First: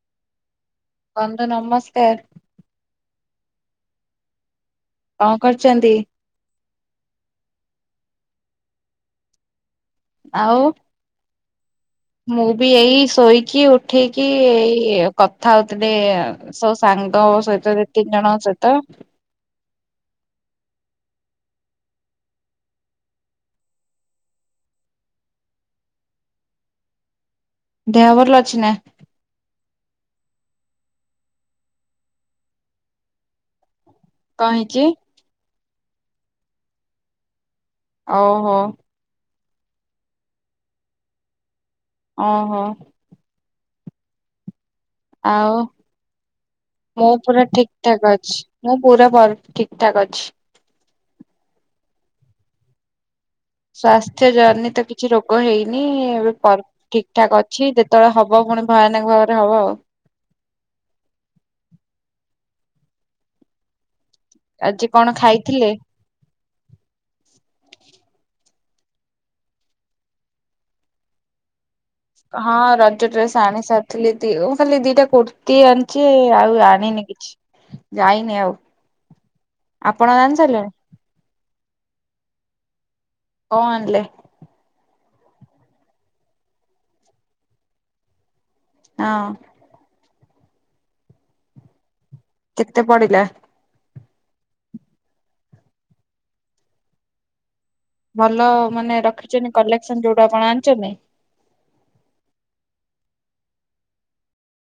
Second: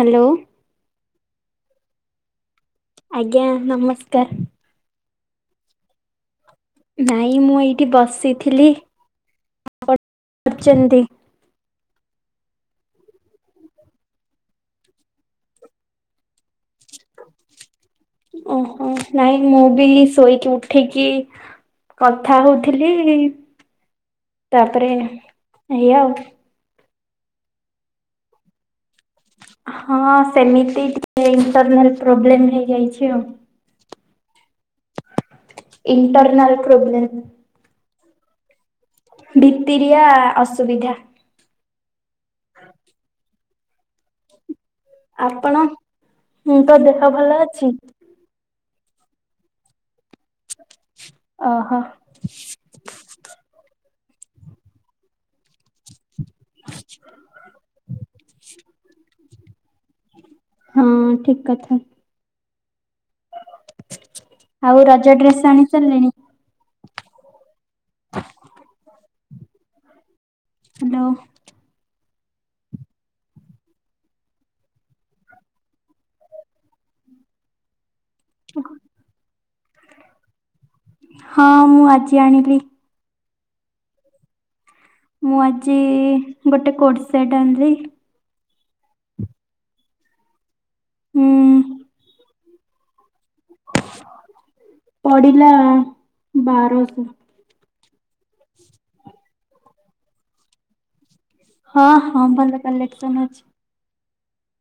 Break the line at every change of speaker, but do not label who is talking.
Hello.
ବନ୍ଧୁ ନମସ୍କାର।
ଆଜ୍ଞା ନମସ୍କାର।
କଣ କରୁଛନ୍ତି?
ନାଇଁ ମୁଁ ଏଇଠି ବସିଥିଲି ଆପଣ କଣ
ଆଉ
କରୁଛନ୍ତି?
ମୁଁ ବି ଏଇ ଶୋଇକି ଉଠେଇକି ଏଇ କଥା ହଉଥିଲେ ସବ ସାଙ୍ଗ ସହିତ ଯେତିକି ଜଣ ତମେ?
ଓହୋ ନାଇଁ ମୁଁ ବି ଶୋଇକି ଉଠେଇକି କଥା ହଉଥିଲି ତାପରେ ଏଇ ଆଉ।
ଦେହ ଭଲ ଅଛି ନା?
ହଁ ସେମିତି ଟିକେ ଇଣ୍ଟରନାଲ ପ୍ରୋବ୍ଲେମ ହେଇଯାଇଛି ଆଉ।
କଣ ହେଇଚି?
Internal problem.
ଓହୋ
ଭିତ୍ତିରିଆ ଅସୁବିଧା।
ଓ ହୋ
ଆପଣ
ଆଉ
ଙ୍କ ଦେହ
ମୁଁ
ଭଲ
ପୁରା
ଅଛି?
ଠିକ ଠାକ୍ ଅଛି। ମୁଁ ପୁରା ଠିକ ଠାକ୍ ଅଛି।
ଓହୋ
ସ୍ଵାସ୍ଥ୍ୟ ଜନିତ କିଛି ରୋଗ ହେଇନି ଏବେ ଠିକ ଠାକ୍ ଅଛି ଯେତେବେଳେ ହବ ପୁଣି ଭୟାନକ ଭାବରେ ହବ ଆଉ।
ହଁ ଠିକ କଥା। ଆଉ
ଆଜି
ରଜ
କଣ
ଡ୍ରେସ୍ ଆଣି
ଖାଇଥିଲେ?
ସାରିଲେଣି। ହ୍ୟାଲୋ।
ହଁ ରଜ ଡ୍ରେସ୍ ଆଣି ସାରିଥିଲି ଦି ମୁଁ ଖାଲି ଦିଟା କୁର୍ତ୍ତିୀ ଆଣିଛି ଆଉ ଆଣିନି କି ଯାଇନି ଆଉ ଆପଣ ଆଣି ସାରିଲେଣି।
ହଁ ମୁଁ ଆଜି ଆଣିଲି।
କଁ ଆଣିଲେ।
ମୁଁ ଆଜି ଗୋଟେ କୋଡ ସେଟ ଆଣିଲି।
ହଁ।
ହୁଁ।
କେତେ ପଡିଲା।
ପଢିଲା ବାରଶହ।
ଭଲ ମାନେ ରଖିଛନ୍ତିଛନ୍ତି କଲେକ୍ସନ ଯୋଉଟା ଆପଣ ଆଣିଛନ୍ତି।
ହଁ ହଁ ଭଲ କଲେକ୍ସନ ଅଛି।